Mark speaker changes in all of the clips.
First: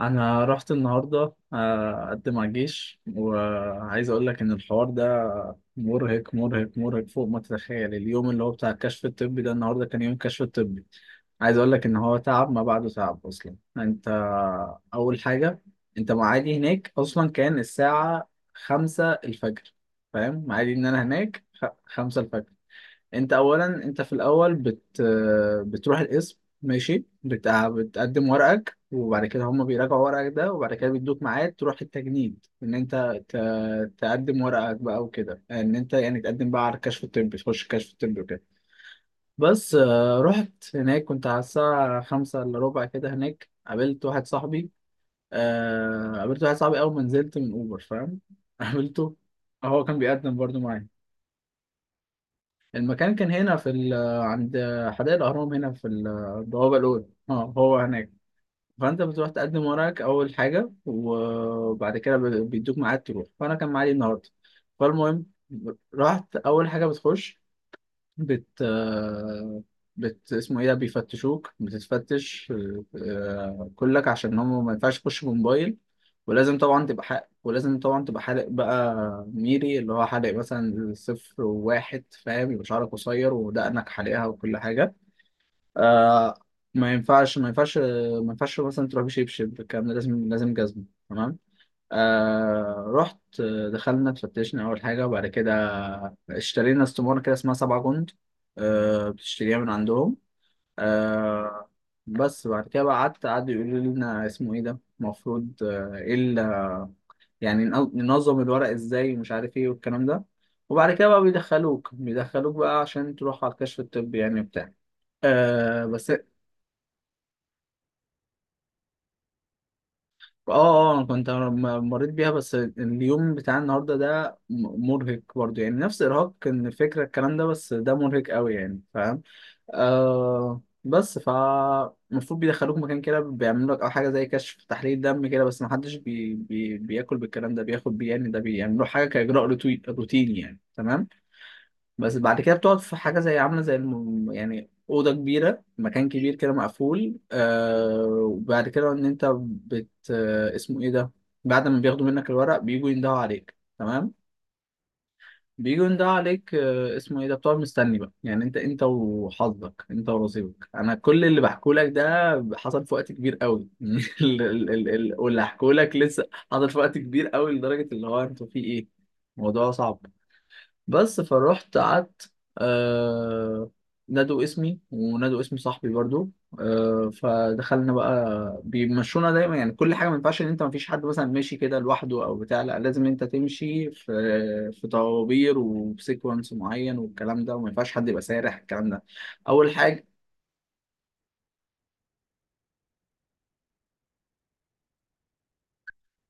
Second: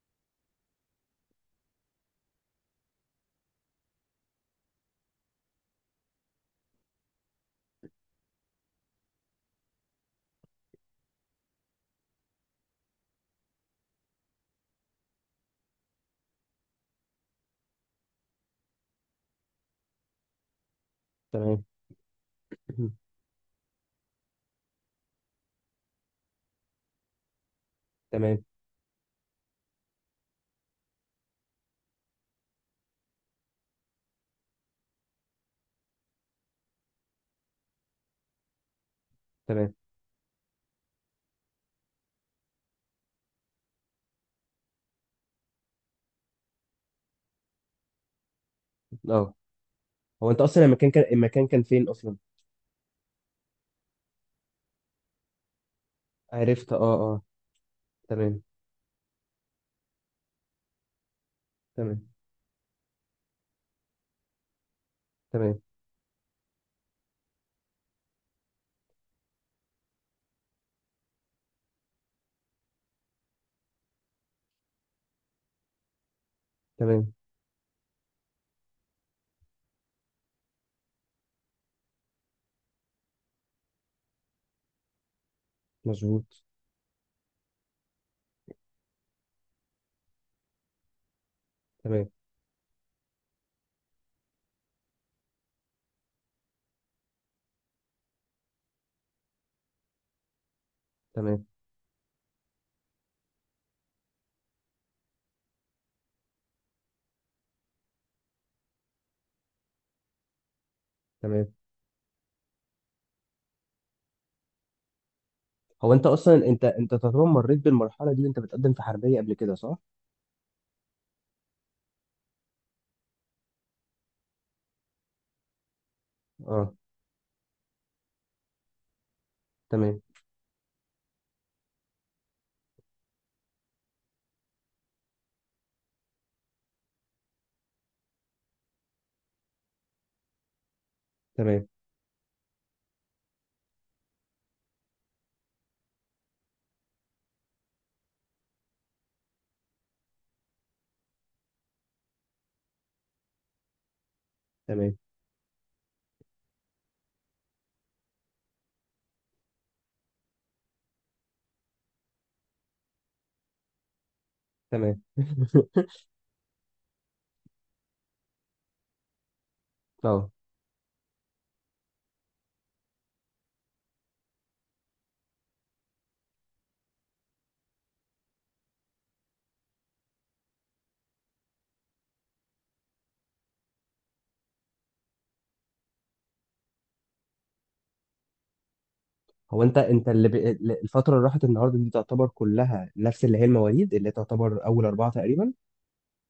Speaker 1: انا رحت النهارده اقدم على الجيش، وعايز اقول لك ان الحوار ده مرهق مرهق مرهق فوق ما تتخيل. اليوم اللي هو بتاع الكشف الطبي ده، النهارده كان يوم كشف الطبي. عايز اقول لك ان هو تعب ما بعده تعب اصلا. انت اول حاجه، انت معادي هناك اصلا كان الساعه 5 الفجر. فاهم معادي ان انا هناك
Speaker 2: تمام.
Speaker 1: 5 الفجر. انت اولا، انت في الاول بتروح القسم ماشي، بتقدم
Speaker 2: تمام،
Speaker 1: ورقك، وبعد كده هم بيراجعوا ورقك ده، وبعد كده بيدوك ميعاد تروح التجنيد ان انت تقدم ورقك بقى وكده، ان انت يعني تقدم بقى على الكشف الطبي، تخش الكشف الطبي وكده. بس
Speaker 2: تمام.
Speaker 1: رحت هناك، كنت على الساعة 4:45 كده، هناك قابلت واحد صاحبي. قابلت واحد صاحبي اول ما نزلت من اوبر، فاهم؟ قابلته.
Speaker 2: اه
Speaker 1: هو كان
Speaker 2: هو
Speaker 1: بيقدم
Speaker 2: انت
Speaker 1: برضه
Speaker 2: اصلا
Speaker 1: معايا.
Speaker 2: المكان كان المكان كان فين اصلا؟
Speaker 1: المكان كان هنا في عند حدائق الأهرام، هنا في
Speaker 2: عرفت،
Speaker 1: البوابة
Speaker 2: اه
Speaker 1: الأولى،
Speaker 2: اه.
Speaker 1: هو هناك.
Speaker 2: تمام،
Speaker 1: فأنت بتروح تقدم ورقك أول حاجة، وبعد
Speaker 2: تمام،
Speaker 1: كده بيدوك ميعاد تروح، فأنا كان معادي النهاردة. فالمهم،
Speaker 2: تمام.
Speaker 1: رحت أول حاجة بتخش، بت آه، بت اسمه ايه ده، بيفتشوك، بتتفتش. كلك، عشان هم ما ينفعش يخشوا بموبايل. ولازم طبعا تبقى
Speaker 2: تمام،
Speaker 1: ولازم طبعا تبقى حالق بقى، ميري اللي هو حالق مثلا 0 و1، فاهم، يبقى شعرك قصير ودقنك حالقها وكل حاجة. آه،
Speaker 2: مظبوط.
Speaker 1: ما ينفعش ما ينفعش ما ينفعش مثلا تروح بشبشب، الكلام ده لازم لازم جزمة. تمام.
Speaker 2: تمام،
Speaker 1: رحت، دخلنا، اتفتشنا أول حاجة. وبعد كده اشترينا استمارة كده اسمها 7 جند. آه، بتشتريها من عندهم.
Speaker 2: تمام،
Speaker 1: آه. بس بعد كده بقى قعدوا يقولوا لنا اسمه ايه ده المفروض، يعني ننظم الورق ازاي ومش عارف ايه والكلام ده. وبعد كده بقى
Speaker 2: تمام.
Speaker 1: بيدخلوك بقى عشان تروح على الكشف الطبي، يعني بتاع.
Speaker 2: هو انت
Speaker 1: بس.
Speaker 2: اصلا انت تقريبا مريت بالمرحله دي وانت بتقدم في حربيه قبل كده، صح؟
Speaker 1: اه اه، انا كنت مريت بيها، بس اليوم بتاع النهارده ده مرهق برضه، يعني نفس ارهاق كان
Speaker 2: اه،
Speaker 1: الفكره الكلام ده، بس ده مرهق قوي، يعني فاهم.
Speaker 2: تمام.
Speaker 1: آه بس ف المفروض بيدخلوك مكان كده بيعملوا لك او حاجه زي كشف تحليل دم كده، بس ما حدش بياكل بالكلام ده بياخد بيه، يعني ده بيعملوا حاجه كاجراء روتيني، يعني تمام.
Speaker 2: تمام،
Speaker 1: بس بعد كده بتقعد في حاجة زي عاملة زي يعني أوضة كبيرة، مكان كبير كده مقفول. وبعد كده إن أنت بت آه اسمه إيه ده، بعد ما بياخدوا منك الورق بيجوا يندهوا عليك. تمام.
Speaker 2: تمام،
Speaker 1: بيجوا يندهوا عليك، اسمه إيه ده، بتقعد مستني بقى، يعني أنت وحظك، أنت ونصيبك. أنا كل اللي بحكوا لك ده حصل في وقت كبير قوي.
Speaker 2: تمام.
Speaker 1: واللي هحكوا لك لسه حصل في وقت كبير قوي، لدرجة اللي هو أنتوا في إيه، الموضوع صعب.
Speaker 2: اه.
Speaker 1: بس فروحت قعدت. آه نادوا اسمي ونادوا اسم صاحبي برضو. فدخلنا بقى، بيمشونا دايما، يعني كل حاجه ما ينفعش ان انت ما فيش حد مثلا ماشي كده لوحده او بتاع، لا، لازم انت تمشي في طوابير وبسيكونس معين والكلام ده، وما ينفعش حد يبقى سارح الكلام ده.
Speaker 2: هو
Speaker 1: اول
Speaker 2: انت
Speaker 1: حاجه،
Speaker 2: الفتره اللي راحت النهارده دي تعتبر كلها نفس اللي هي المواليد اللي تعتبر اول اربعه تقريبا.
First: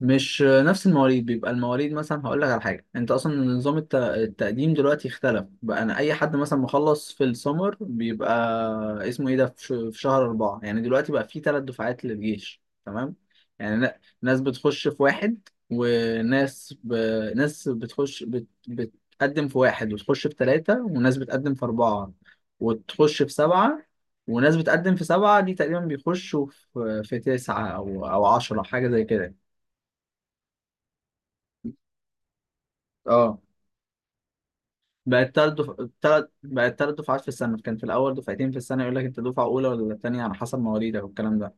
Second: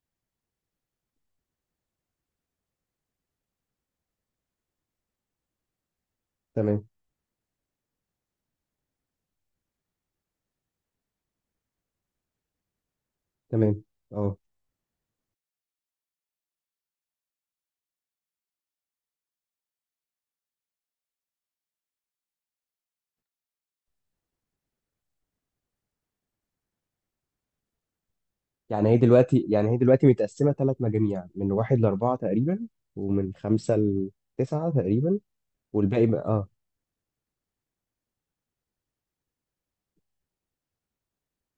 Speaker 1: مش نفس المواليد، بيبقى المواليد مثلا هقول لك على حاجه، انت اصلا نظام التقديم دلوقتي اختلف بقى. انا، اي حد مثلا
Speaker 2: تمام،
Speaker 1: مخلص في السمر بيبقى اسمه ايه ده في في شهر 4. يعني دلوقتي بقى في 3 دفعات للجيش، تمام.
Speaker 2: تمام.
Speaker 1: يعني
Speaker 2: اه.
Speaker 1: ناس بتخش في 1، وناس ب... ناس بتخش بت... بتقدم في واحد وتخش في 3، وناس بتقدم في 4 وتخش في 7، وناس بتقدم في 7، دي تقريبا بيخشوا في تسعه او 10، حاجه زي كده.
Speaker 2: يعني هي دلوقتي متقسمة ثلاث مجاميع من واحد لأربعة تقريبا، ومن
Speaker 1: اه،
Speaker 2: خمسة لتسعة تقريبا،
Speaker 1: بقت
Speaker 2: والباقي بقى.
Speaker 1: تلات،
Speaker 2: اه،
Speaker 1: بقت 3 دفعات في السنة. كان في الأول دفعتين في السنة، يقول لك أنت دفعة أولى ولا تانية على حسب مواليدك والكلام ده.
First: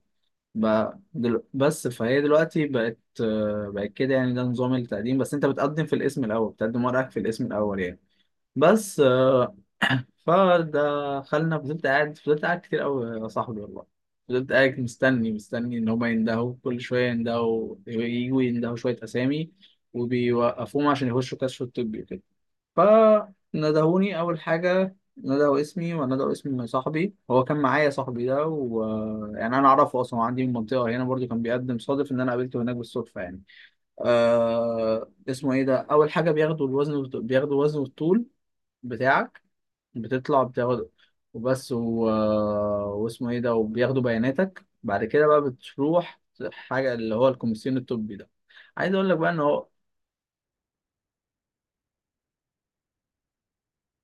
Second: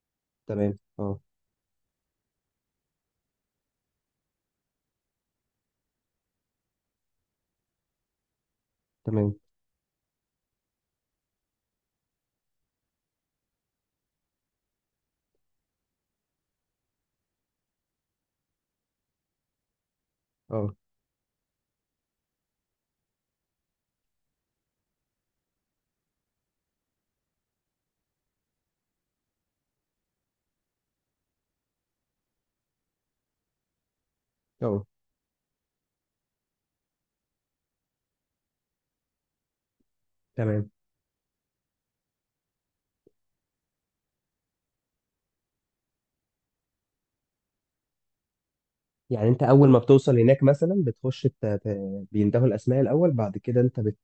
Speaker 2: تمام. اه،
Speaker 1: بس فهي دلوقتي بقت، بقت كده، يعني ده نظام التقديم. بس أنت بتقدم في الاسم الأول، بتقدم ورقك في الاسم الأول يعني. بس
Speaker 2: تمام.
Speaker 1: فدخلنا، فضلت قاعد، فضلت قاعد كتير أوي يا صاحبي والله. فضلت قاعد مستني مستني إن هما يندهوا، كل شوية يندهوا، يجوا يندهوا شوية أسامي،
Speaker 2: اه
Speaker 1: وبيوقفوهم عشان يخشوا كشف الطبي وكده. فندهوني أول حاجة، ندهوا اسمي وندهوا اسم صاحبي، هو كان معايا صاحبي ده، ويعني أنا أعرفه أصلا، هو عندي من المنطقة هنا، برضو كان بيقدم، صادف إن أنا قابلته هناك بالصدفة يعني.
Speaker 2: اه،
Speaker 1: اسمه إيه ده، أول حاجة بياخدوا الوزن بياخدوا وزن والطول بتاعك، بتطلع
Speaker 2: تمام.
Speaker 1: بتاخد. وبس و... آه، واسمه إيه ده، وبياخدوا بياناتك. بعد كده بقى بتروح حاجة اللي هو الكوميسيون الطبي ده. عايز أقول لك
Speaker 2: يعني
Speaker 1: بقى إن
Speaker 2: انت
Speaker 1: هو،
Speaker 2: اول ما بتوصل هناك مثلا بيندهوا الاسماء الاول، بعد كده انت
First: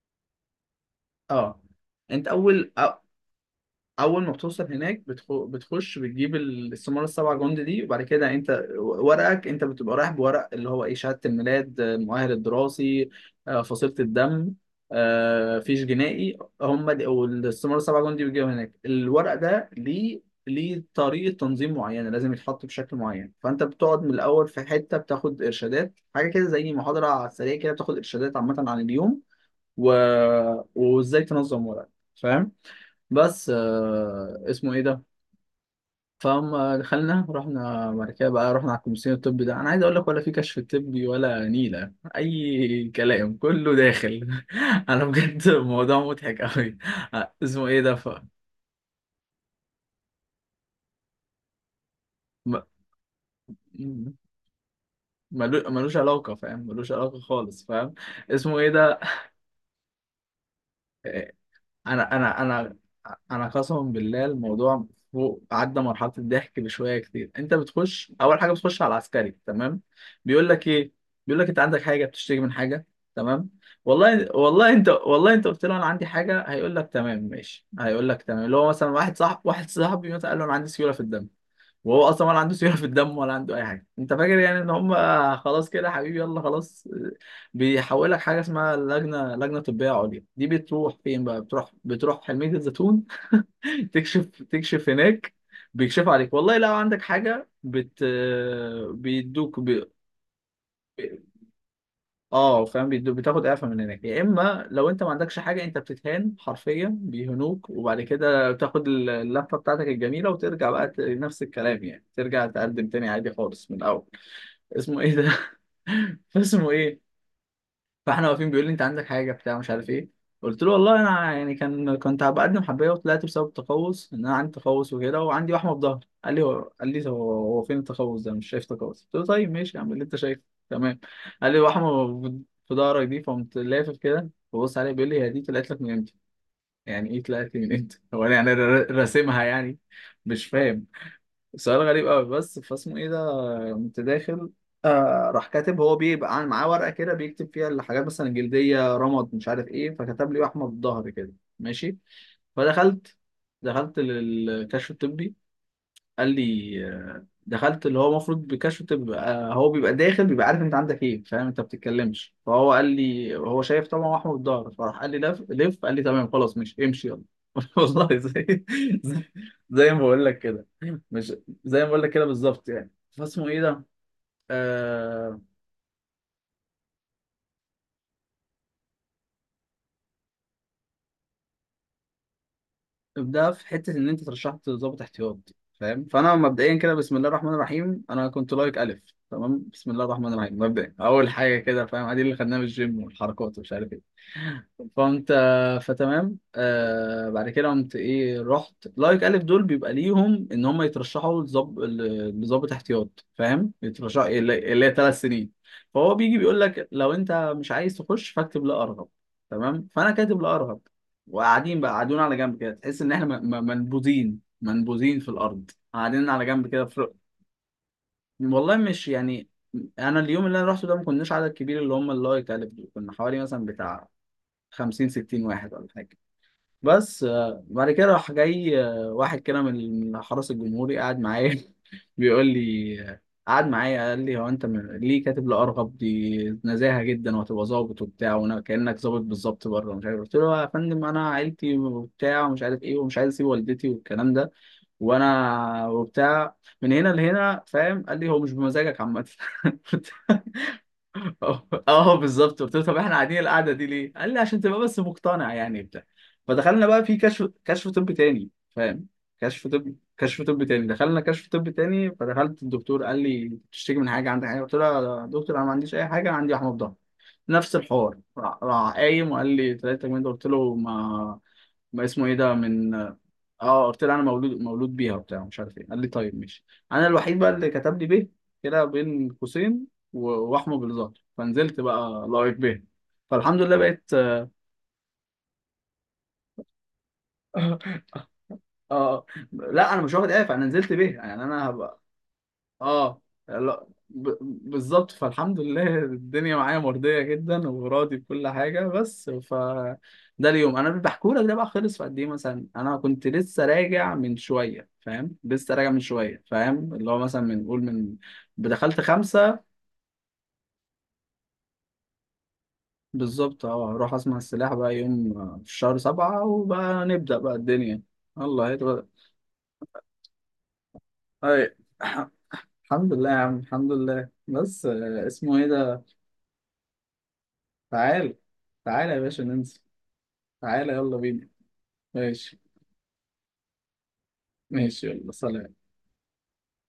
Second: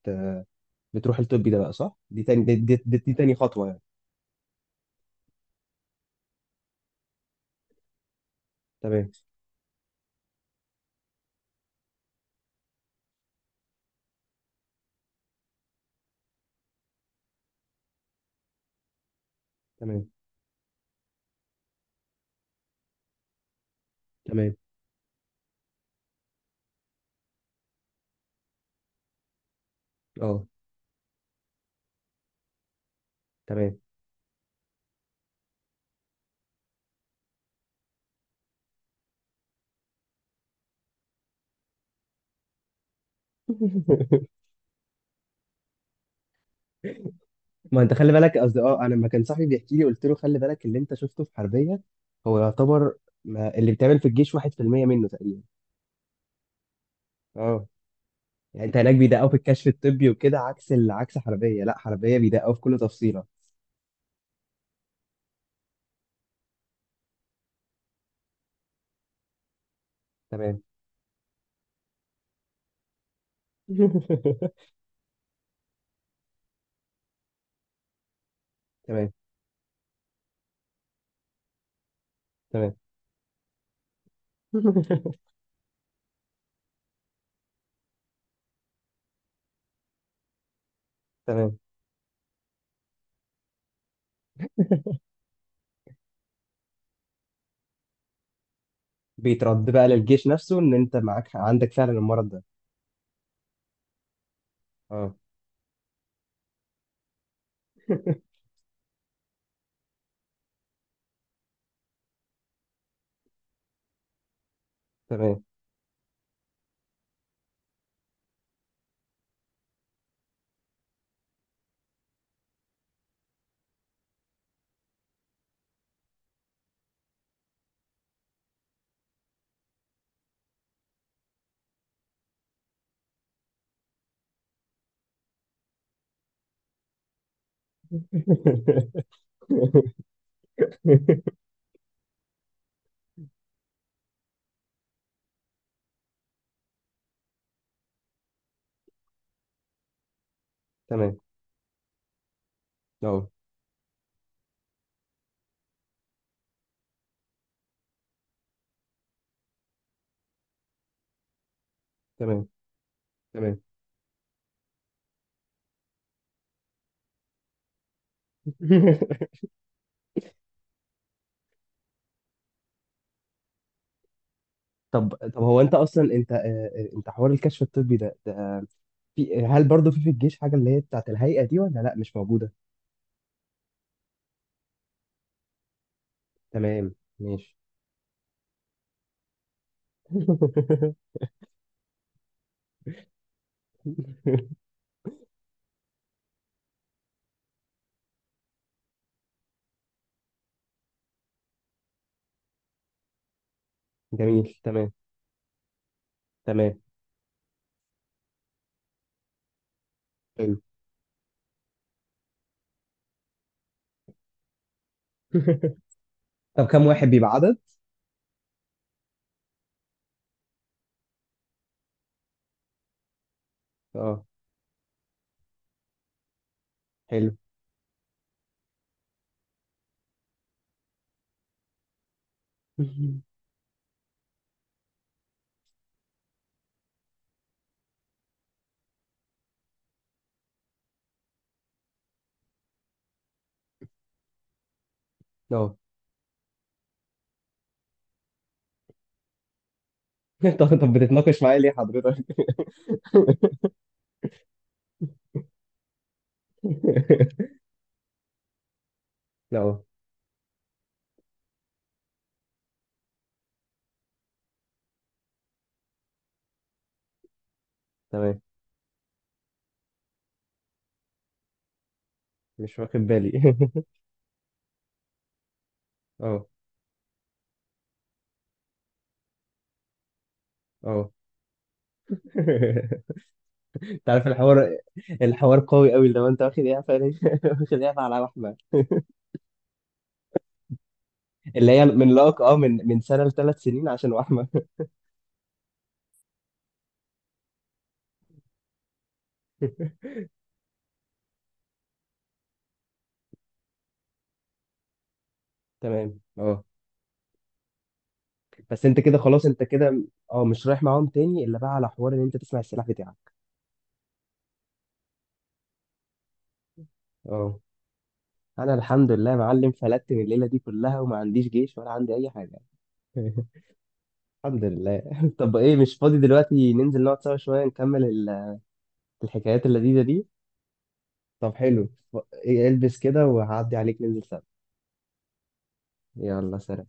Speaker 2: بتروح الطبي ده
Speaker 1: آه
Speaker 2: بقى، صح؟ دي
Speaker 1: انت
Speaker 2: تاني، دي تاني خطوة يعني.
Speaker 1: اول ما بتوصل هناك بتخش بتجيب السمارة 7 جندي دي، وبعد كده انت
Speaker 2: تمام،
Speaker 1: ورقك، انت بتبقى رايح بورق اللي هو ايه، شهادة الميلاد، المؤهل الدراسي، فصيلة الدم، فيش جنائي، هم دي. والسمارة السبعة جندي بيجيبوا هناك الورق ده
Speaker 2: تمام،
Speaker 1: ليه؟ ليه طريقة تنظيم معينة لازم يتحط بشكل معين. فأنت بتقعد من الأول
Speaker 2: تمام.
Speaker 1: في حتة بتاخد إرشادات، حاجة كده زي محاضرة على السريع كده، بتاخد إرشادات عامة عن اليوم و...
Speaker 2: اه،
Speaker 1: وإزاي تنظم ورقك، فاهم. بس
Speaker 2: تمام.
Speaker 1: اسمه ايه ده. فهم دخلنا، رحنا بعد كده بقى، رحنا على الكومسيون الطبي ده. انا عايز اقول لك، ولا في كشف طبي ولا نيله، اي كلام كله داخل. انا بجد الموضوع مضحك قوي. اسمه ايه
Speaker 2: ما
Speaker 1: ده
Speaker 2: انت
Speaker 1: ف،
Speaker 2: خلي بالك، قصدي اه، انا لما كان صاحبي بيحكي لي قلت له خلي بالك، اللي انت شفته في حربيه هو يعتبر ما اللي بيتعمل في
Speaker 1: م-
Speaker 2: الجيش 1% منه تقريبا.
Speaker 1: ملوش علاقه، فاهم، ملوش علاقه خالص،
Speaker 2: اه.
Speaker 1: فاهم. اسمه
Speaker 2: يعني
Speaker 1: ايه
Speaker 2: انت هناك
Speaker 1: ده.
Speaker 2: بيدققوا في الكشف الطبي وكده، عكس عكس حربيه. لا،
Speaker 1: انا
Speaker 2: حربيه
Speaker 1: انا
Speaker 2: بيدققوا في
Speaker 1: انا
Speaker 2: كل تفصيله.
Speaker 1: انا قسما بالله، الموضوع فوق، عدى مرحله الضحك بشويه كتير. انت بتخش اول حاجه بتخش على العسكري، تمام. بيقول
Speaker 2: تمام.
Speaker 1: لك ايه، بيقول لك انت عندك حاجه، بتشتكي من حاجه، تمام. والله والله انت، والله انت قلت له انا عندي حاجه، هيقول لك تمام ماشي، هيقول لك تمام. اللي هو مثلا
Speaker 2: تمام،
Speaker 1: واحد صاحبي مثلا قال له انا عندي سيوله في الدم، وهو اصلا ولا عنده سيوله
Speaker 2: تمام.
Speaker 1: في الدم ولا عنده اي حاجه، انت فاكر يعني ان هم، خلاص كده يا حبيبي يلا خلاص. بيحولك حاجه اسمها لجنه طبيه عليا. دي بتروح فين بقى،
Speaker 2: تمام.
Speaker 1: بتروح حلميه الزيتون. تكشف هناك. بيكشف عليك، والله لو عندك حاجه بيدوك،
Speaker 2: بيترد بقى للجيش نفسه ان انت معاك عندك فعلا المرض ده؟
Speaker 1: اه فاهم، بتاخد اعفاء من هناك. يا اما لو انت ما
Speaker 2: اه.
Speaker 1: عندكش حاجه، انت بتتهان حرفيا، بيهنوك، وبعد كده بتاخد اللفه بتاعتك الجميله، وترجع بقى نفس الكلام، يعني ترجع تقدم تاني عادي خالص من الاول. اسمه ايه ده.
Speaker 2: تمام.
Speaker 1: اسمه ايه. فاحنا واقفين، بيقول لي انت عندك حاجه بتاع مش عارف ايه، قلت له والله انا يعني كنت بقدم حبايه، وطلعت بسبب التقوس ان انا عندي تقوس وكده، وعندي وحمه في ظهري. قال لي هو، قال لي هو، فين التقوس ده، مش شايف تقوس. قلت له طيب ماشي، اعمل اللي انت شايفه، تمام. قال لي وحمه في ظهرك دي، فقمت لافف كده ببص عليه، بيقول لي هي دي طلعت لك من امتى. يعني ايه طلعت لي من امتى، هو انا يعني راسمها يعني، مش فاهم. سؤال غريب قوي، بس فاسمه ايه ده. قمت داخل. راح كاتب، هو بيبقى معاه ورقه كده بيكتب فيها الحاجات مثلا الجلديه، رمد، مش عارف ايه. فكتب لي احمد الظهر
Speaker 2: تمام،
Speaker 1: كده، ماشي. فدخلت
Speaker 2: اه.
Speaker 1: دخلت للكشف الطبي. قال لي دخلت، اللي هو المفروض بكشف تبقى هو بيبقى داخل بيبقى عارف انت عندك ايه، فاهم، انت بتتكلمش.
Speaker 2: تمام،
Speaker 1: فهو قال لي،
Speaker 2: تمام.
Speaker 1: هو شايف طبعا هو احمد الظهر، فراح قال لي لف لف، قال لي تمام خلاص، مش، امشي يلا. والله، زي زي ما بقول لك كده، مش، زي ما بقول لك كده بالظبط يعني. فاسمه ايه ده؟
Speaker 2: طب
Speaker 1: آه
Speaker 2: طب هو انت اصلا انت، انت حوار الكشف الطبي ده في، هل برضه في في الجيش حاجه اللي هي بتاعت الهيئه دي، ولا لا مش موجوده؟
Speaker 1: ابدأ في حته ان انت ترشحت ضابط احتياط، فاهم. فانا مبدئيا كده
Speaker 2: تمام،
Speaker 1: بسم الله الرحمن
Speaker 2: ماشي.
Speaker 1: الرحيم، انا كنت لايك الف. تمام. بسم الله الرحمن الرحيم، مبدئيا اول حاجه كده فاهم، ادي اللي خدناه من الجيم والحركات ومش عارف ايه. فانت فتمام، بعد كده قمت ايه، رحت لايك الف دول بيبقى ليهم ان هم يترشحوا لظابط احتياط، فاهم، يترشح
Speaker 2: جميل،
Speaker 1: اللي
Speaker 2: تمام،
Speaker 1: هي 3 سنين. فهو بيجي بيقول
Speaker 2: تمام،
Speaker 1: لك لو انت مش عايز تخش فاكتب لا ارغب، تمام. فانا كاتب لا
Speaker 2: حلو.
Speaker 1: ارغب، وقاعدين بقى قاعدين على جنب كده، تحس ان احنا منبوذين منبوذين في الارض، قاعدين على
Speaker 2: طب
Speaker 1: جنب كده
Speaker 2: كم واحد بيبقى عدد؟
Speaker 1: والله مش يعني. انا اليوم اللي انا رحته ده ما كناش عدد كبير، اللي هم اللايك الف دول، كنا حوالي مثلا بتاع
Speaker 2: اه،
Speaker 1: 50 60 واحد ولا حاجه. بس
Speaker 2: حلو.
Speaker 1: بعد كده راح جاي، واحد كده من حرس الجمهوري قاعد معايا. بيقول لي، قعد معايا قال لي، هو انت ليه كاتب لأرغب دي، نزاهة جدا وهتبقى ظابط وبتاع، وانا كأنك ظابط بالظبط بره، مش عارف. قلت له يا فندم، انا عيلتي وبتاع ومش عارف ايه، ومش عايز اسيب والدتي والكلام ده،
Speaker 2: اه.
Speaker 1: وانا وبتاع من هنا لهنا، فاهم. قال لي هو مش بمزاجك عامة.
Speaker 2: طب، طب بتتناقش معايا
Speaker 1: اه
Speaker 2: ليه
Speaker 1: اه
Speaker 2: حضرتك؟
Speaker 1: بالظبط. قلت له طب احنا قاعدين القعده دي ليه؟ قال لي عشان تبقى بس مقتنع يعني بتاع. فدخلنا بقى في كشف طب تاني، فاهم؟
Speaker 2: اه،
Speaker 1: كشف طب تاني، دخلنا كشف طب تاني. فدخلت الدكتور قال لي تشتكي من حاجه، عندك حاجه، قلت له يا دكتور انا ما عنديش اي حاجه، انا عندي وحمض ضغط. نفس الحوار،
Speaker 2: تمام.
Speaker 1: راح قايم وقال لي 3 جنيه، قلت له ما اسمه ايه ده
Speaker 2: مش
Speaker 1: من،
Speaker 2: واخد بالي.
Speaker 1: اه. قلت له انا مولود بيها وبتاع مش عارف ايه. قال لي طيب
Speaker 2: اه،
Speaker 1: ماشي. انا الوحيد بقى اللي كتب لي به كده بين قوسين، واحمد
Speaker 2: اه.
Speaker 1: بالظبط، فنزلت بقى لايف به. فالحمد لله
Speaker 2: انت
Speaker 1: بقيت.
Speaker 2: عارف الحوار، الحوار قوي قوي، لو انت واخد ايه على احمد؟
Speaker 1: اه، لا انا مش واخد اف، انا نزلت به يعني. انا
Speaker 2: اللي هي من لك اه، من من
Speaker 1: اه،
Speaker 2: سنه لثلاث
Speaker 1: لا،
Speaker 2: سنين عشان وحمه.
Speaker 1: بالظبط. فالحمد لله الدنيا معايا مرضية جدا وراضي بكل حاجة. بس ف، ده اليوم انا بحكوا لك ده بقى خلص في قد ايه، مثلا انا كنت لسه راجع من شوية فاهم، لسه راجع من
Speaker 2: تمام،
Speaker 1: شوية
Speaker 2: اه.
Speaker 1: فاهم، اللي هو مثلا من قول من،
Speaker 2: بس
Speaker 1: بدخلت
Speaker 2: انت كده خلاص، انت
Speaker 1: خمسة.
Speaker 2: كده اه مش رايح معاهم تاني الا بقى على حوار ان انت تسمع السلاح بتاعك.
Speaker 1: بالظبط، اه اروح اسمع السلاح بقى يوم، في شهر 7 وبقى نبدأ بقى
Speaker 2: اه.
Speaker 1: الدنيا، الله
Speaker 2: انا
Speaker 1: يتغلق.
Speaker 2: الحمد لله يا معلم، فلت من الليله دي كلها وما عنديش
Speaker 1: أي.
Speaker 2: جيش ولا عندي اي حاجه.
Speaker 1: الحمد لله يا عم، الحمد لله،
Speaker 2: الحمد
Speaker 1: بس
Speaker 2: لله.
Speaker 1: اسمه
Speaker 2: طب
Speaker 1: ايه
Speaker 2: ايه، مش
Speaker 1: ده.
Speaker 2: فاضي دلوقتي ننزل نقعد سوا شويه نكمل
Speaker 1: تعال تعال يا باشا
Speaker 2: الحكايات
Speaker 1: ننزل.
Speaker 2: اللذيذه دي؟
Speaker 1: تعالى يلا بينا.
Speaker 2: طب حلو، ف-
Speaker 1: ماشي
Speaker 2: إيه، إيه، البس كده وهعدي عليك ننزل سوا.
Speaker 1: ماشي يلا سلام.
Speaker 2: يلا، سلام.